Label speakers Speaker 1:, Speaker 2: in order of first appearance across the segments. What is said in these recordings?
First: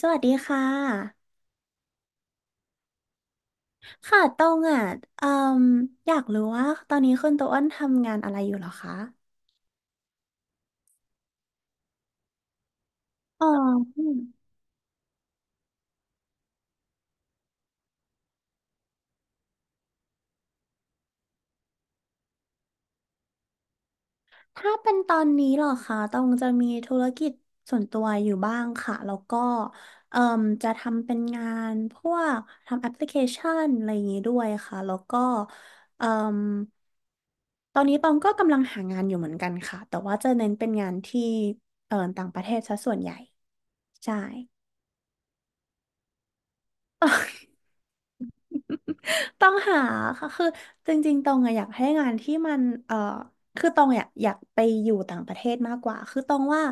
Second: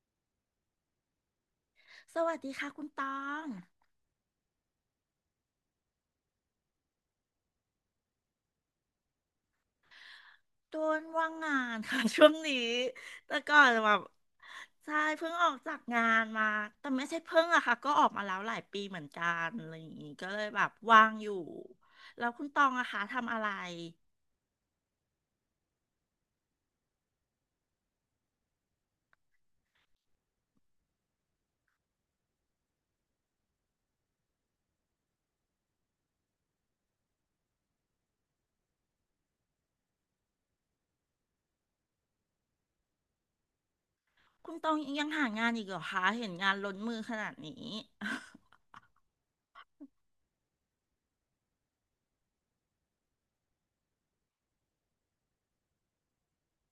Speaker 1: สวัสดีค่ะ
Speaker 2: สวัสดีค่ะคุณตอง
Speaker 1: ค่ะตองอ่ะเอ่มอยากรู้ว่าตอนนี้คุณโตอ้นทำงานอะไรอยู่เหรอคะ
Speaker 2: โดนว่างงานค่ะ ช่วงนี้แต่
Speaker 1: อ๋อ
Speaker 2: ก่อนแบ
Speaker 1: อื
Speaker 2: บ
Speaker 1: ม
Speaker 2: ใช่เพิ่งออกจากงานมา แต่ไม่ใช่เพิ่งอะค่ะก็ออกมาแล้วหลายปีเหมือนกันอะไรอย่างงี้ก็เลยแบบว่างอยู่แล้วคุณตองอะคะทำอะไร
Speaker 1: ถ้าเป็นตอนนี้เหรอคะตองจะมีธุรกิจส่วนตัวอยู่บ้างค่ะ แล้วก็เอ่มจะทำเป็นงานพวกทำแอปพลิเคชันอะไรอย่างนี้ด้วยค่ะแล้วก็เอ่มตอนนี้ตองก็กำลังหางานอยู่เหมือนกันค่ะแต่ว่าจะเน้นเป็นงานที่ต่างประเทศซะส่วนใหญ่ใช่
Speaker 2: คุณตองยังหางานอีกเหรอคะเห็นงานล้นมือขนาดนี้
Speaker 1: ต้องหาค่ะคือจริงๆตองอะอยากให้งานที่มันคือตองอยากไปอยู่ต่างประเทศมากกว่าคือตองว่า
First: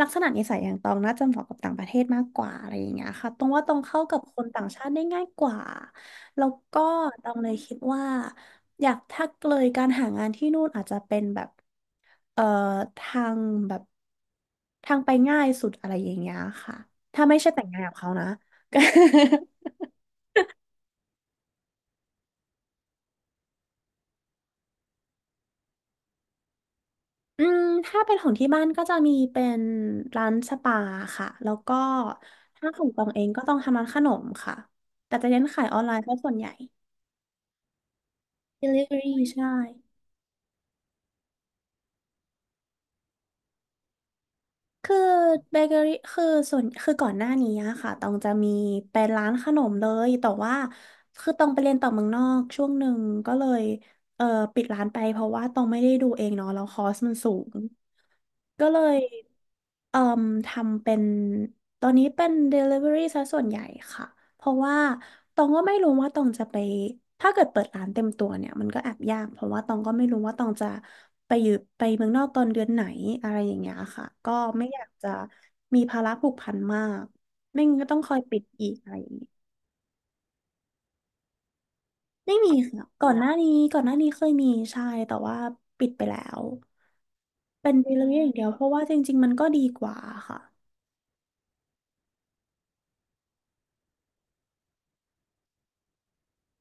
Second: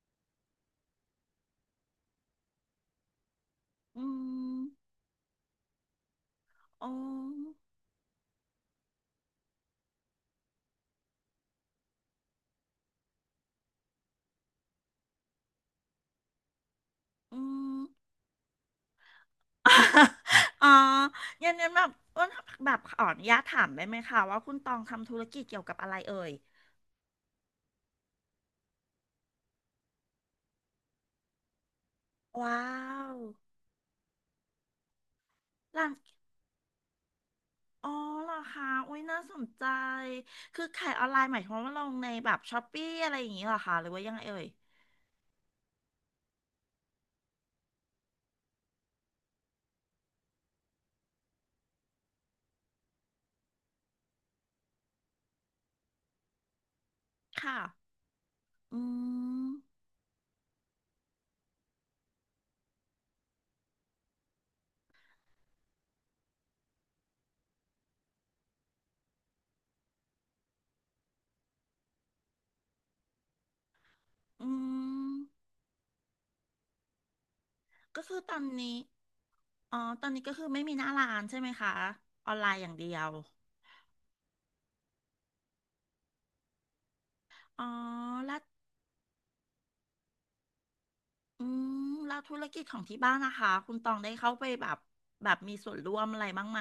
Speaker 1: ลักษณะนิสัยอย่างตองน่าจะเหมาะกับต่างประเทศมากกว่าอะไรอย่างเงี้ยค่ะตองว่าตอง เข้า
Speaker 2: อื
Speaker 1: กับคน
Speaker 2: ม
Speaker 1: ต่างชาติได้ง่ายกว่าแล้วก็
Speaker 2: อ๋อ
Speaker 1: ตองเลยคิดว่าอยากถ้าเลยการหางานที่นู่นอาจจะเป็นแบบเอ่อทางแบบทางไปง่ายสุดอะไรอย่างเงี้ยค่ะถ้าไม่
Speaker 2: อื
Speaker 1: ใช่แต่งงา
Speaker 2: ม
Speaker 1: นกับเขานะ
Speaker 2: อ๋องั้นงั้นแบบอ้วนแบบขออนุญาตถามได้ไหมคะว่าคุณตองทำธุรกิจเกี่ยวกับอะไรเอ่ย
Speaker 1: อืมถ้าเป็นของที่บ้านก็จะมีเป็นร้านสปาค่ะแล้วก็
Speaker 2: ว้า
Speaker 1: ถ้าของตอง
Speaker 2: ว
Speaker 1: เองก็ต้องทำร้านขนมค่ะแต่จะเน้นขายออน
Speaker 2: ร้า
Speaker 1: ไล
Speaker 2: น
Speaker 1: น์เพราะส่วนใหญ่
Speaker 2: อ๋อเหรอคะอุ้ย
Speaker 1: Delivery
Speaker 2: น่าสน
Speaker 1: ใช่
Speaker 2: ใจ คือขายออนไลน์หมายความว่าลงในแบบช้อปปี้อะไรอย่างนี้เหรอคะหรือว่ายังไงเอ่ย
Speaker 1: คือเบเกอรี่คือส่วนคือก่อนหน้านี้อะค่ะตองจะมีเป็นร้านขนมเลยแต่ว่าคือตองไปเรียนต่อเมืองนอกช่วงหนึ่งก็เลยเออปิดร้านไปเพราะว่าตองไม่ได้ดูเองเนาะแล้วคอสมันสูง
Speaker 2: ค่ะ
Speaker 1: ก็เล
Speaker 2: อื
Speaker 1: ย
Speaker 2: ม
Speaker 1: เอ่มทำเป็นตอนนี้เป็น Delivery ซะส่วนใหญ่ค่ะเพราะว่าตองก็ไม่รู้ว่าตองจะไปถ้าเกิดเปิดร้านเต็มตัวเนี่ยมันก็แอบยากเพราะว่าตองก็ไม่รู้ว่าตองจะไปอยู่ไปเมืองนอกตอนเดือนไหนอะไรอย่างเงี้ยค่ะก็
Speaker 2: อื
Speaker 1: ไม่อยากจะ
Speaker 2: ม
Speaker 1: มีภาระผูกพันมากไม่งั้นก็ต้อ
Speaker 2: ก็
Speaker 1: งคอ
Speaker 2: คื
Speaker 1: ย
Speaker 2: อต
Speaker 1: ปิ
Speaker 2: อ
Speaker 1: ด
Speaker 2: น
Speaker 1: อีก
Speaker 2: นี้
Speaker 1: อะไรอย่างงี้
Speaker 2: อ๋อตอนนี้ก็คือไม่มีหน้าร้านใช่ไหมคะ ออ
Speaker 1: ไม่
Speaker 2: นไล
Speaker 1: มี
Speaker 2: น์อย่าง
Speaker 1: ค่ะ
Speaker 2: เดีย
Speaker 1: ก่อ
Speaker 2: ว
Speaker 1: นหน้านี้ก่อนหน้านี้เคยมีใช่แต่ว่าปิดไปแล้ว
Speaker 2: อ๋อ
Speaker 1: เป็น Delivery อย่าง
Speaker 2: แล้ว
Speaker 1: เดียวเพราะว่าจริงๆมันก็ดีกว่าค่ะ
Speaker 2: อืมแล้วธุรกิจของที่บ้านนะคะ คุณตองได้เข้าไปแบบ แบบมีส่วนร่วมอะไรบ้างไหม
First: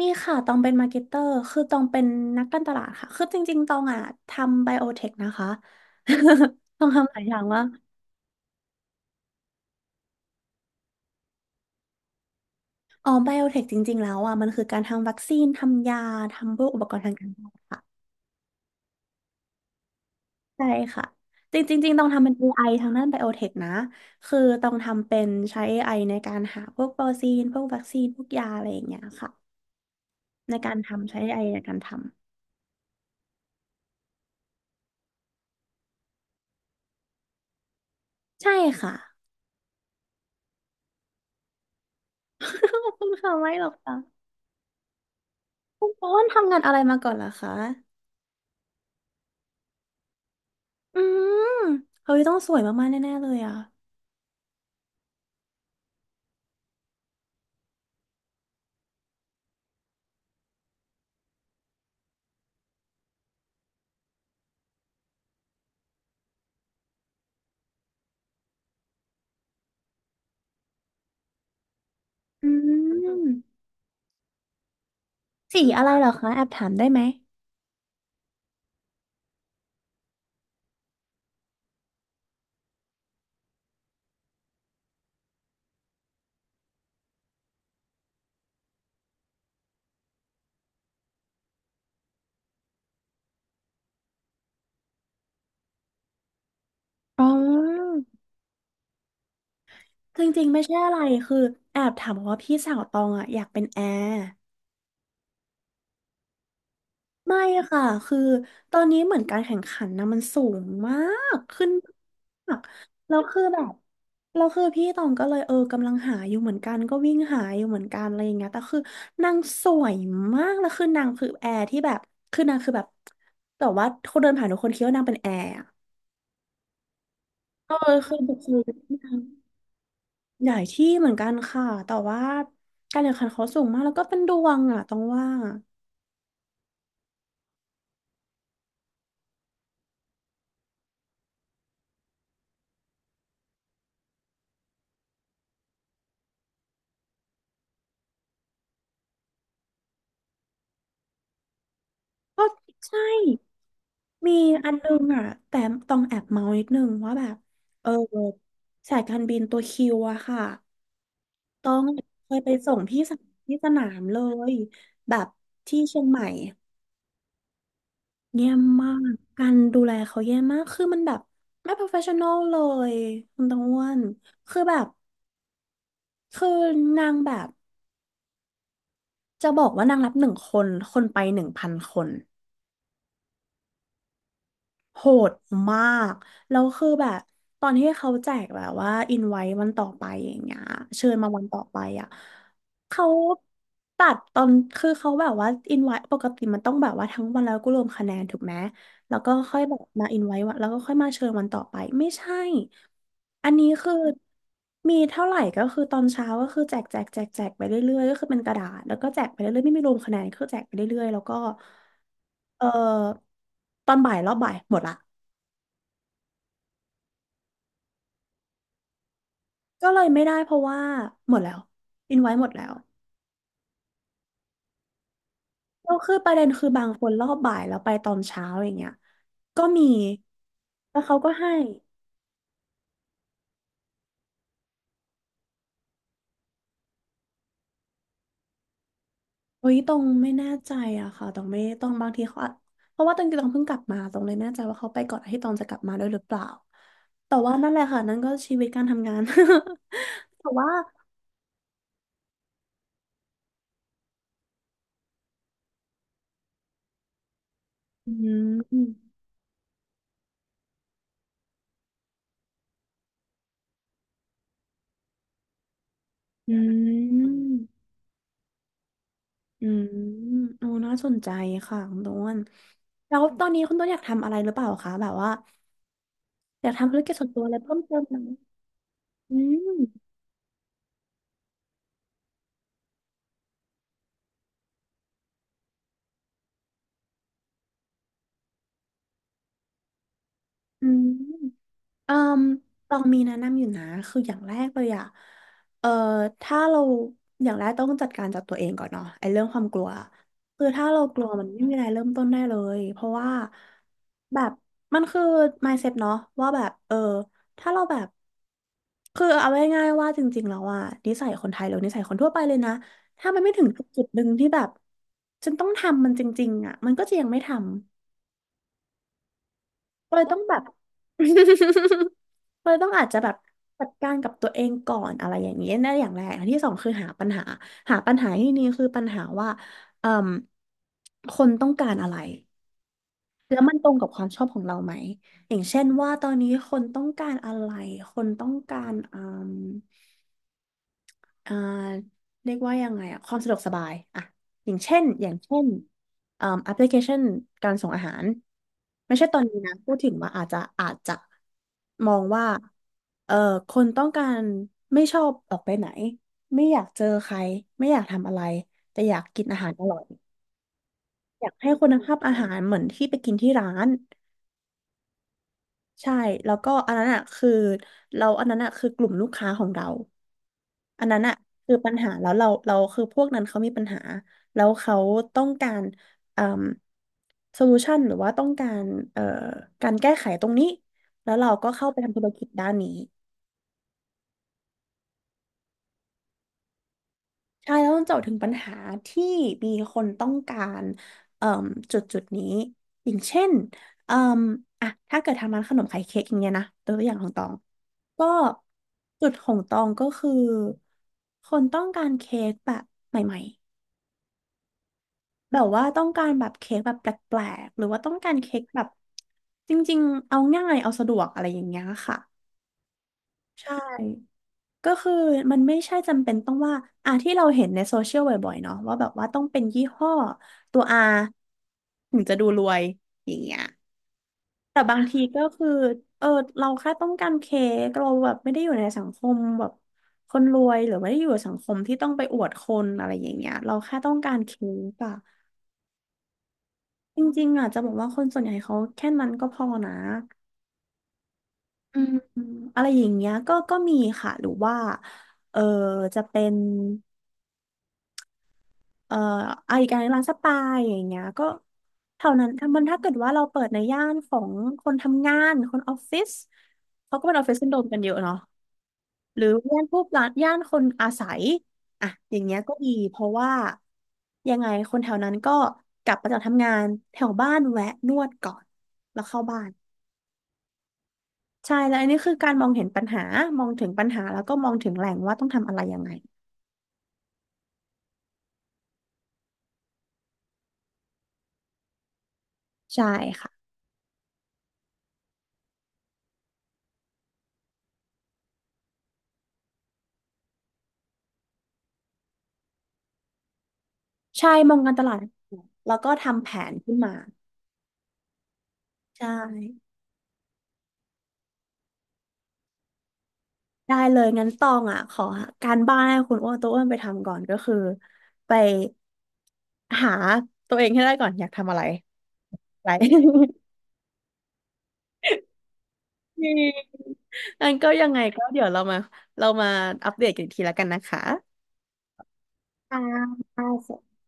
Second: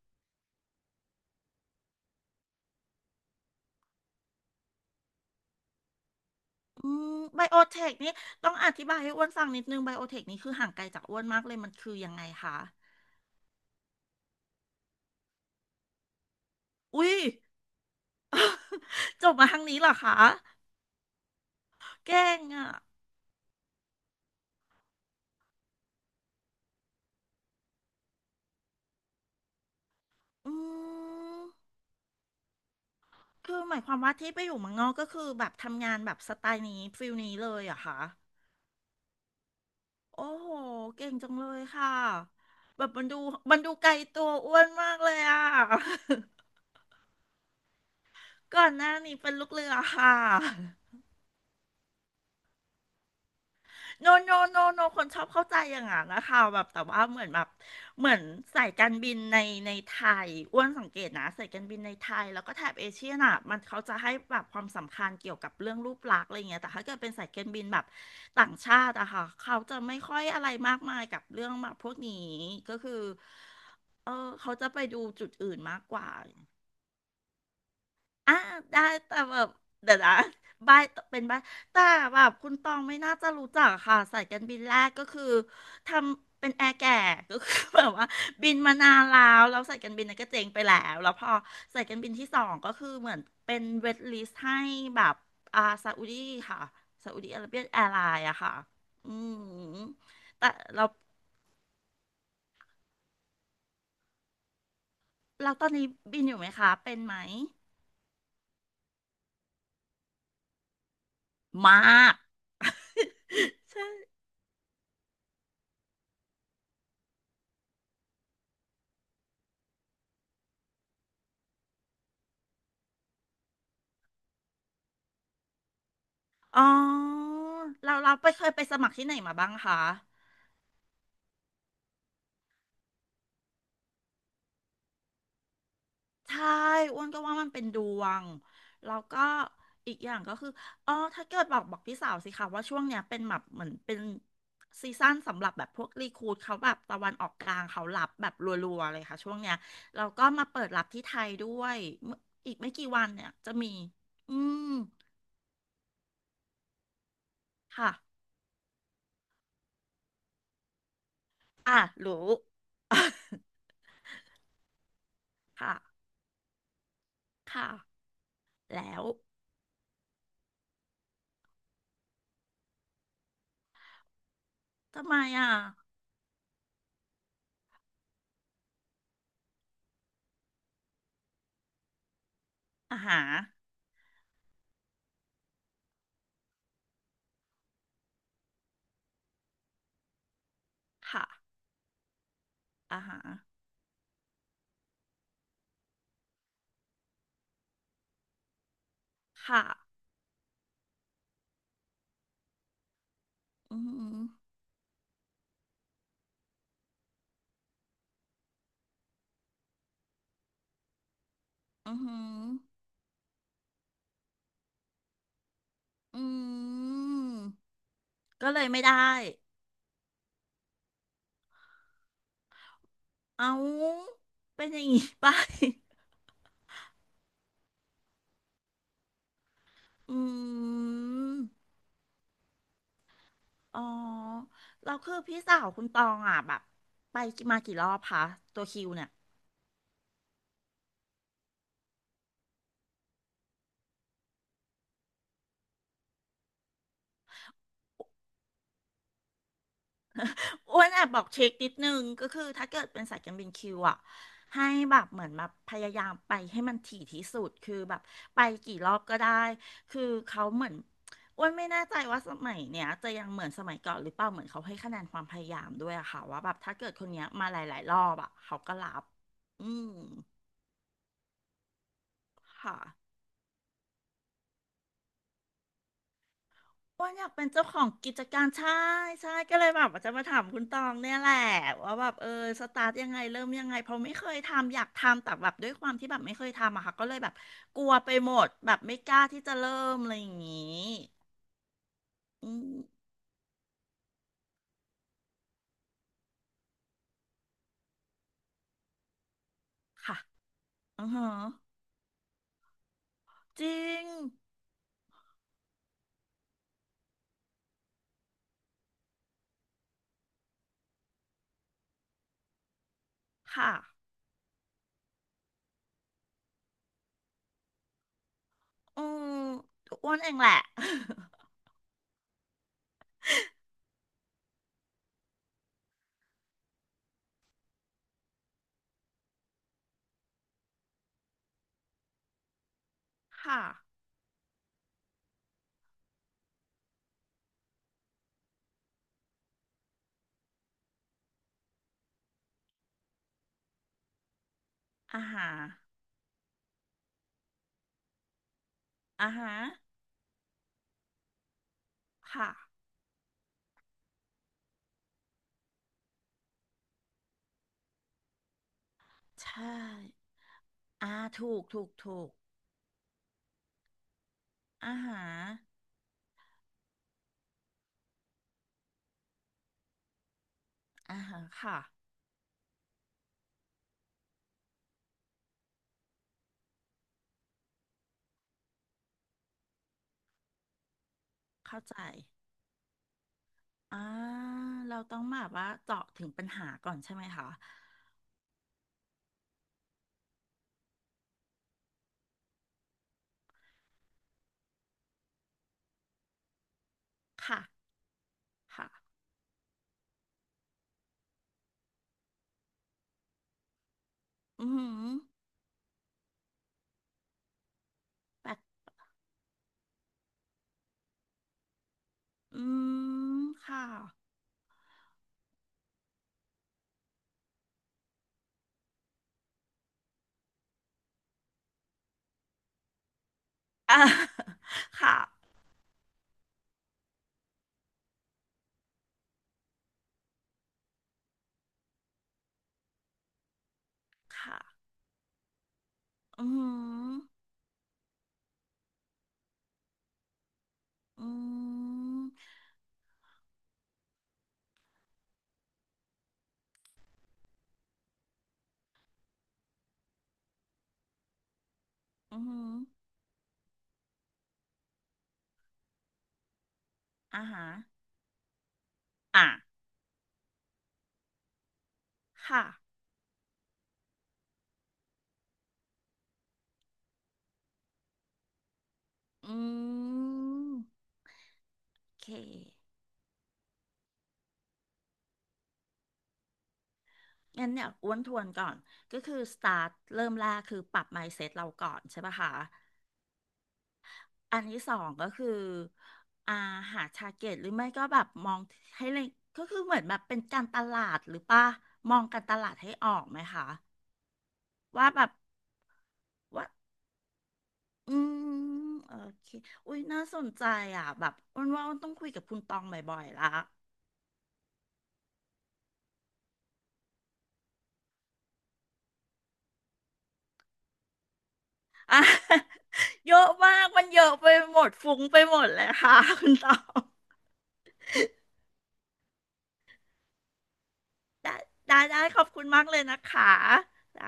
Speaker 1: มีค่ะตองเป็นมาร์เก็ตเตอร์คือตองเป็นนักการตลาดค่ะ คือจริงๆตองอ่ะทำไบโอเทคนะคะ ตอ
Speaker 2: อื
Speaker 1: ง
Speaker 2: ม
Speaker 1: ทำหลายอย่า
Speaker 2: ไบ
Speaker 1: ง
Speaker 2: โอ
Speaker 1: ว่า
Speaker 2: เทค
Speaker 1: ก
Speaker 2: นี่ต้องอธิบายให้อ้วนฟังนิดนึงไบโอเทคนี่คือห่างไกลจากอ้วนมากเลยมันคือยังไงคะ
Speaker 1: อ๋อไบโอเทคจริงๆแล้วอ่ะมันคือการทำวัคซีนทำยาทำพวกอุปกรณ์
Speaker 2: อุ้
Speaker 1: ทาง
Speaker 2: ย
Speaker 1: การแพทย์ค่ะ
Speaker 2: จบมาทางนี้เหรอคะ
Speaker 1: ใช่ค่ะจริงๆจริงๆต้อง
Speaker 2: เก่
Speaker 1: ทำเป็น
Speaker 2: ง
Speaker 1: เอ
Speaker 2: อ่ะ
Speaker 1: ไ i ทางด้านไบโอเทคนะคือต้องทำเป็นใช้เอไอในการหาพวกโปรตีนพวกวัคซีนพวกยาอะไรอย่างเงี้ยค่ะ
Speaker 2: อื
Speaker 1: ในการทำใช้เอไอ
Speaker 2: ม
Speaker 1: ในการท
Speaker 2: คือหมายความว่าที่ไปอยู่เมืองนอกก็คือแบบทำงานแบบสไตล์นี้ฟิลนี้เลยเหรอะคะ
Speaker 1: ำ ใช่ค่ะ
Speaker 2: โอ้โหเก่งจังเลยค่ะแบ
Speaker 1: ข
Speaker 2: บ
Speaker 1: อบ
Speaker 2: มั
Speaker 1: คุ
Speaker 2: น
Speaker 1: ณ
Speaker 2: ดู
Speaker 1: ค่ะไม่
Speaker 2: มัน
Speaker 1: หรอ
Speaker 2: ดู
Speaker 1: ก
Speaker 2: ไกลตั
Speaker 1: ค่ะ
Speaker 2: วอ้วนมากเลยอะ
Speaker 1: คุณโอ นทำงานอะไรมาก่อนเหรอคะ
Speaker 2: ก่อนหน้านี้เป็นลูกเรือค่ะ
Speaker 1: อืมเฮ้ยต้องสวยมากๆแน่ๆเลยอ่ะ
Speaker 2: โนโนโนโนคนชอบเข้าใจอย่างนั้นนะคะแบบแต่ว่าเหมือนแบบเหมือนสายการบินในในไทยอ้วนสังเกตนะสายการบินในไทยแล้วก็แถบเอเชียน่ะมันเขาจะให้แบบความสำคัญเกี่ยวกับเรื่องรูปลักษณ์อะไรเงี้ยแต่ถ้าเกิดเป็นสายการบินแบบต่างชาติอะค่ะเขาจะไม่ค่อยอะไรมากมายกับเรื่องแบบพวกนี้
Speaker 1: อื
Speaker 2: ก็คือ
Speaker 1: ม
Speaker 2: เออเขาจะไปดูจุดอื่น
Speaker 1: สี
Speaker 2: มา
Speaker 1: อะ
Speaker 2: ก
Speaker 1: ไร
Speaker 2: ก
Speaker 1: เหร
Speaker 2: ว่า
Speaker 1: อคะแอบถามได้ไหม
Speaker 2: อ่ะได้แต่แบบเดี๋ยวนะบ้ายเป็นบ้ายแต่แบบคุณตองไม่น่าจะรู้จักค่ะสายการบินแรกก็คือทำเป็นแอร์แก่ก็คือแบบว่าบินมานานแล้วแล้วสายการบินนั้นก็เจ๊งไปแล้วแล้วพอสายการบินที่สองก็คือเหมือนเป็นเวทลิสต์ให้แบบอ่าซาอุดีค่ะซาอุ
Speaker 1: อ๋
Speaker 2: ดี
Speaker 1: อ
Speaker 2: อาระเบียแอร์ไลน์อะค่ะอืม
Speaker 1: จริง
Speaker 2: แต่
Speaker 1: ๆไม่ใช่
Speaker 2: เรา
Speaker 1: อะไรคือแอบถามเพราะว่าพี่สาวตองอ่ะอยากเป็นแอร์
Speaker 2: เราตอนนี้บินอยู่ไหมคะเป็นไหม
Speaker 1: ไม่ค่ะคือตอนนี้เหมือนการแข่งขันนะมันสูงมากขึ้น
Speaker 2: มาก
Speaker 1: มากแล้วคือแบบเราคือพี่ตองก็เลยเออกำลังหาอยู่เหมือนกันก็วิ่งหาอยู่เหมือนกันอะไรอย่างเงี้ยแต่คือนางสวยมากแล้วคือนางคือแอร์ที่แบบคือนางคือแบบแต่ว่าคนเดินผ่านทุกคนคิดว่านางเป็นแอร์อะ
Speaker 2: อ๋อ
Speaker 1: เออ
Speaker 2: เราเรา
Speaker 1: คือ
Speaker 2: ไป
Speaker 1: บุ
Speaker 2: เค
Speaker 1: ค
Speaker 2: ยไป
Speaker 1: ลิ
Speaker 2: ส
Speaker 1: ก
Speaker 2: มัครที่
Speaker 1: นา
Speaker 2: ไหน
Speaker 1: ง
Speaker 2: มาบ้างคะ
Speaker 1: ใหญ่ที่เหมือนกันค่ะแต่ว่าการแข่งขันเขาสูงมากแล้วก็เป็นดวงอ่ะต้องว่า
Speaker 2: ใช่อ้วนก็ว่ามันเป็นดวงแล้วก็อีกอย่างก็คืออ๋อถ้าเกิดบอกพี่สาวสิคะว่าช่วงเนี้ยเป็นแบบเหมือนเป็นซีซั่นสำหรับแบบพวกรีครูทเขาแบบตะวันออกกลางเขารับแบบรัวๆเลยค่ะช่วงเนี้ยแล้วก็มาเปิดรับที่ไทยด้วยเมื่อ
Speaker 1: ก็
Speaker 2: อีกไม่กี่
Speaker 1: ใช่
Speaker 2: วันเนี่ยจะมี
Speaker 1: มี
Speaker 2: อื
Speaker 1: อั
Speaker 2: ม
Speaker 1: นนึงอ่ะแต่ต้องแอบเมานิดนึงว่าแบบเอ
Speaker 2: ค่ะ
Speaker 1: อสายการบินตัวคิวอะค่ะต้อ
Speaker 2: อ่ะ
Speaker 1: ง
Speaker 2: รู้
Speaker 1: เคยไปส่งพี่สาวที่สนามเลยแบบ
Speaker 2: ค่ะ
Speaker 1: ที่เชียงใหม่
Speaker 2: ค่ะ
Speaker 1: แย่มา
Speaker 2: แล้ว
Speaker 1: กการดูแลเขาแย่มากคือมันแบบไม่ professional เลยคุณตองอ้วนคือแบบ
Speaker 2: ทำไมอ่ะ
Speaker 1: คือนางแบบจะบอกว่านางรับหนึ่งคนคนไปหนึ่งพันคน
Speaker 2: อาหาร
Speaker 1: โหดมาก แล้วคือแบบตอนที่เขาแจกแบบว่าอินไว้วันต่อไปอย่างเงี้ยเชิญ
Speaker 2: ค่ะ
Speaker 1: มาวันต่อไปอ่ะ
Speaker 2: อ่า
Speaker 1: เขา
Speaker 2: ฮะ
Speaker 1: ตัดตอนคือเขาแบบว่าอินไว้ปกติมันต้องแบบว่าทั้งวันแล้วก็รวมคะแนนถูกไหมแล้วก็ค่อ
Speaker 2: ค่ะ
Speaker 1: ยแบบมาอินไว้วันแล้วก็ค่อยมาเชิญวันต่อไปไม่ใช่ อันนี้
Speaker 2: อือ
Speaker 1: คือ
Speaker 2: หือ
Speaker 1: มีเท่าไหร่ก็คือตอนเช้าก็คือแจกไปเรื่อยๆก็คือเป็นกระดาษแล้วก็แจกไปเรื่อยๆไม่มีรวมคะแนนคือแจกไปเรื่อยๆแล้วก็
Speaker 2: อือหือ
Speaker 1: เออตอนบ่ายรอบบ่ายหมดละ
Speaker 2: อืม ก็เลยไม่ได้
Speaker 1: ก็เลยไม่ได้เพราะว่าหมดแล้วอินไว้หมดแล้ว
Speaker 2: เอาเป็นอย่างงี้ไป
Speaker 1: แล้วคือประเด็นคือบางคนรอบบ่ายแล้วไปตอนเช้าอย่างเงี้ยก็มี
Speaker 2: อื
Speaker 1: แล้วเขาก็
Speaker 2: ม
Speaker 1: ให้
Speaker 2: อ๋อ เราคือพี่สาวคุณตองอ่ะแบบไปมากี่รอบคะตัวคิวเนี่ย
Speaker 1: เฮ้ยตรงไม่แน่ใจอะค่ะตรงไม่ต้องบางทีเขาอาจเพราะว่าตรงเพิ่งกลับมาตรงเลยไม่แน่ใจว่าเขาไปก่อนที่ตองจะกลับมาด้วยหรือเปล่าแต่ว่านั่นแหละค่ะนั่นก็ชีวิตการทำงาน แต่ว่า
Speaker 2: อ้วนแอบบอกเช็คนิดนึงก็คือถ้าเกิดเป็นสายการบินคิวอ่ะให้แบบเหมือนแบบพยายามไปให้มันถี่ที่สุดคือแบบ
Speaker 1: อื
Speaker 2: ไปกี่รอบ
Speaker 1: ม
Speaker 2: ก็ได้คือเขาเหมือนอ้วนไม่แน่ใจว่าสมัยเนี้ยจะยังเหมือนสมัยก่อนหรือเปล่าเหมือนเขาให้คะแนนความพยายามด้วยอะค่ะว่าแบ
Speaker 1: อื
Speaker 2: บถ้าเกิดคนเนี้ยมาหลา
Speaker 1: ม
Speaker 2: ยๆรอบอะเขาก็รับ
Speaker 1: อื
Speaker 2: อื
Speaker 1: ม
Speaker 2: ม
Speaker 1: โอ้น่าสนใจค่ะคุณต้น
Speaker 2: ค่ะ
Speaker 1: แล้วตอนนี้คุณต้นอยากทำอะไรหรือเปล่าคะแบบว่าอยากทำธุร
Speaker 2: ว่า
Speaker 1: กิจ
Speaker 2: อ
Speaker 1: ส่
Speaker 2: ยา
Speaker 1: วน
Speaker 2: ก
Speaker 1: ตั
Speaker 2: เป็
Speaker 1: ว
Speaker 2: น
Speaker 1: อะไร
Speaker 2: เจ้าข
Speaker 1: เพิ่ม
Speaker 2: อง
Speaker 1: เติม
Speaker 2: กิจ
Speaker 1: ไหม
Speaker 2: การใช่ใช่
Speaker 1: อื
Speaker 2: ก็เลยแบบว่า
Speaker 1: ม
Speaker 2: จะมาถามคุณตองเนี่ยแหละว่าแบบสตาร์ทยังไงเริ่มยังไงเพราะไม่เคยทำอยากทำแต่แบบด้วยความที่แบบไม่เคยทำอะค่ะก็เลยแบบกลัวไปหมดแบบไม่กล้าที่จะเริ่มอะไรอย่างงี้
Speaker 1: อืม เอ่อ
Speaker 2: อืม
Speaker 1: ตองมีแนะนำอยู่นะคืออย่างแรกเลยอะเอ่อถ้าเราอย่างแรกต้องจัดการจากตัวเองก่อนเนาะไอ้เรื่องความกลัว
Speaker 2: ค่ะ
Speaker 1: คือถ้าเรา
Speaker 2: อือ
Speaker 1: กลั
Speaker 2: ฮะ
Speaker 1: วมันไม่มีอะไรเริ่มต้นได้เลยเพราะว่า
Speaker 2: จริง
Speaker 1: แบบมันคือ mindset เนาะว่าแบบเออถ้าเราแบบคือเอาง่ายๆว่าจริงๆแล้วอะนิสัยคนไทยหรือนิสัยคนทั่วไปเลยนะถ้ามันไม่ถึง
Speaker 2: ค่ะ
Speaker 1: จุดหนึ่งที่แบบฉันต้องทำมันจริงๆอะมันก็จะยังไม่ทำ
Speaker 2: อืมอ้
Speaker 1: ก็
Speaker 2: วน
Speaker 1: เลย
Speaker 2: เอ
Speaker 1: ต้
Speaker 2: ง
Speaker 1: อง
Speaker 2: แห
Speaker 1: แบ
Speaker 2: ละ
Speaker 1: บ เราต้องอาจจะแบบจัดการกับตัวเองก่อนอะไรอย่างนี้นั่นอย่างแรกอันที่สองคือหาปัญหาหาปัญหาที่นี่คือปัญหาว่าเอ่มคนต้องการอะไร แล้
Speaker 2: ค่ะ
Speaker 1: วมันตรงกับความชอบของเราไหมอย่างเช่นว่าตอนนี้คนต้องการอะไรคนต้องการม อ่าเรียกว่ายังไงอะความสะดวกสบายอ่ะอย่างเช่น
Speaker 2: อา
Speaker 1: อย่าง
Speaker 2: หาร
Speaker 1: เช่นอ่าแอปพลิเคชันการส่งอาหารไม่ใช่
Speaker 2: อา
Speaker 1: ตอน
Speaker 2: หา
Speaker 1: นี้
Speaker 2: ร
Speaker 1: นะพูดถึงว่าอาจจะมองว่า
Speaker 2: ค่ะ
Speaker 1: เอ่อคนต้องการไม่ชอบออกไปไหนไม่อยากเจอใครไม่อยากทำอะไรแต่อยากกินอา
Speaker 2: ใช่
Speaker 1: หารอร่อย
Speaker 2: อ่า
Speaker 1: อยา
Speaker 2: ถู
Speaker 1: ก
Speaker 2: ก
Speaker 1: ให้
Speaker 2: ถู
Speaker 1: คุ
Speaker 2: ก
Speaker 1: ณภาพ
Speaker 2: ถูก
Speaker 1: อาหารเหมือนที่ไปกินที่ร้าน
Speaker 2: อาหาร
Speaker 1: ใช่แล้วก็อันนั้นอ่ะคือเราอันนั้นอ่ะคือกลุ่มลูกค้าของเรา อันนั้
Speaker 2: อา
Speaker 1: นอะ
Speaker 2: หาร
Speaker 1: คือ
Speaker 2: ค่ะ
Speaker 1: ปัญหาแล้วเราคือพวกนั้นเขามีปัญหาแล้วเขาต้องการเอ่อโซลูชันหรือว่าต้องการเอ่อการแก้ไขตรงนี้แล้วเราก็
Speaker 2: เข้า
Speaker 1: เข้า
Speaker 2: ใจ
Speaker 1: ไปทำธุรกิจด้านนี้
Speaker 2: อ่า เราต้องแบบว่าเจาะถึงปัญหาก่อนใช่ไหมคะ
Speaker 1: ใช่แล้วต้องเจาะถึงปัญหาที่มีคนต้องการเอ่อจุดนี้อย่างเช่นเอ่ออ่ะถ้าเกิดทำร้านขนมไข่เค้กอย่างเงี้ยนะตัวอย่างของตอง
Speaker 2: ค่ะ
Speaker 1: ก็
Speaker 2: ค่ะ
Speaker 1: จุดของตองก็คือคนต้องการเค้กแบบใหม่
Speaker 2: อือหือ
Speaker 1: แบบว่าต้องการแบบเค้กแบบแปลกๆหรือว่าต้องการเค้
Speaker 2: แบบ
Speaker 1: กแบบจริงๆเอาง่ายเอาสะดวกอะไรอย่างเงี้ยค่ะ
Speaker 2: อืม
Speaker 1: ใช่
Speaker 2: ค่ะ
Speaker 1: ก็คือมันไม่ใช่จำเป็นต้องว่าอ่ะที่เราเห็นในโซเชียลบ่อยๆเนาะว่าแบบว่าต้องเป็นยี่ห้อตัว R ถึงจะดูรวยอย่างเงี้ย
Speaker 2: อ่า
Speaker 1: แต่ บาง
Speaker 2: ค่ะ
Speaker 1: ทีก็คือเออเราแค่ต้องการเค้กเราแบบไม่ได้อยู่ในสังคมแบบคนรวยหรือไม่ได้อยู่ในสังคมที่ต้องไปอวดคนอะไรอย่างเงี้ยเราแค่ต้องการ
Speaker 2: ค่ะ
Speaker 1: เค้กอะ
Speaker 2: อื
Speaker 1: จ
Speaker 2: ม
Speaker 1: ริงๆอ่ะจะบอกว่าคนส่วนใหญ่เขาแค่นั้นก็พอนะ
Speaker 2: อหืออื
Speaker 1: อืม
Speaker 2: ม
Speaker 1: อะไรอย่างเงี้ยก็มีค่ะหรือว่าเออจะเป็นเอ่ออะอีกการร้านสปาอย่างเงี้ยก็เท่า
Speaker 2: อื
Speaker 1: นั้นถ้า
Speaker 2: ม
Speaker 1: มันถ้า
Speaker 2: อ
Speaker 1: เกิดว่าเราเปิดในย่านของคนทำงานคนออฟฟิศเขาก็เป็นอ
Speaker 2: ่า
Speaker 1: อฟฟิศ
Speaker 2: ฮะ
Speaker 1: ซินโดรมกันเยอะเนาะหรื
Speaker 2: อ่ะ
Speaker 1: อย่านพวกร้านย่านคนอาศัยอ่ะอย่างเงี้ย
Speaker 2: ค่ะ
Speaker 1: ก็ดีเพราะว่ายังไงคนแถวนั้นก็กลับมาจากทำงานแถวบ้านแวะนวดก่อนแล้วเข้า
Speaker 2: อื
Speaker 1: บ้าน
Speaker 2: ม
Speaker 1: ใช่แล้วอัน
Speaker 2: โอ
Speaker 1: นี้
Speaker 2: เค
Speaker 1: คือการมองเห็นปัญหามองถึงปัญหาแล้วก็มองถึงแหล่งว่าต้องทำอะไรยังไง
Speaker 2: งั้นเนี่ยอ้วนทวนก่อน ก็คือ start เริ่มแรกคือปรับ mindset เราก่อนใช่ปะคะ
Speaker 1: ใช่ค่ะ
Speaker 2: อันที่สองก็คืออ่าหาทาร์เก็ตหรือไม่ก็แบบมองให้เลยก็คือเหมือนแบบเป็นการตลาดหรือป่ะมองการตลาดให้ออกไหมคะ
Speaker 1: ใช่มองการต
Speaker 2: ว่า
Speaker 1: ลาด
Speaker 2: แบบ
Speaker 1: แล้วก็ทำแผ
Speaker 2: ว่า
Speaker 1: นขึ้นมา
Speaker 2: อืมโอ
Speaker 1: ใช่
Speaker 2: เคอุ้ยน่าสนใจอ่ะแบบอ้วนว่าอ้วนต้องคุยกับคุณตองบ่อยๆละ
Speaker 1: ได้เลยงั้นตองอ่ะขอการบ้านให้คุณอ้วนตัวอ้วนไปทำก่อนก็คือไปหาตัวเองให้ได้ก่อนอยากทำอะไร
Speaker 2: อ่ะ
Speaker 1: อะไร
Speaker 2: เยอะมา กมันเยอะไปหมดฟุ้งไปหมดเลยค่ะคุณตอ
Speaker 1: น
Speaker 2: ง
Speaker 1: งั้นก็ยังไงก็เดี๋ยวเรามาอัปเดตกันอีกทีแล้วกันนะคะ
Speaker 2: ได้ได้ขอบคุณมาก
Speaker 1: อ
Speaker 2: เลยนะ
Speaker 1: ่า
Speaker 2: คะได้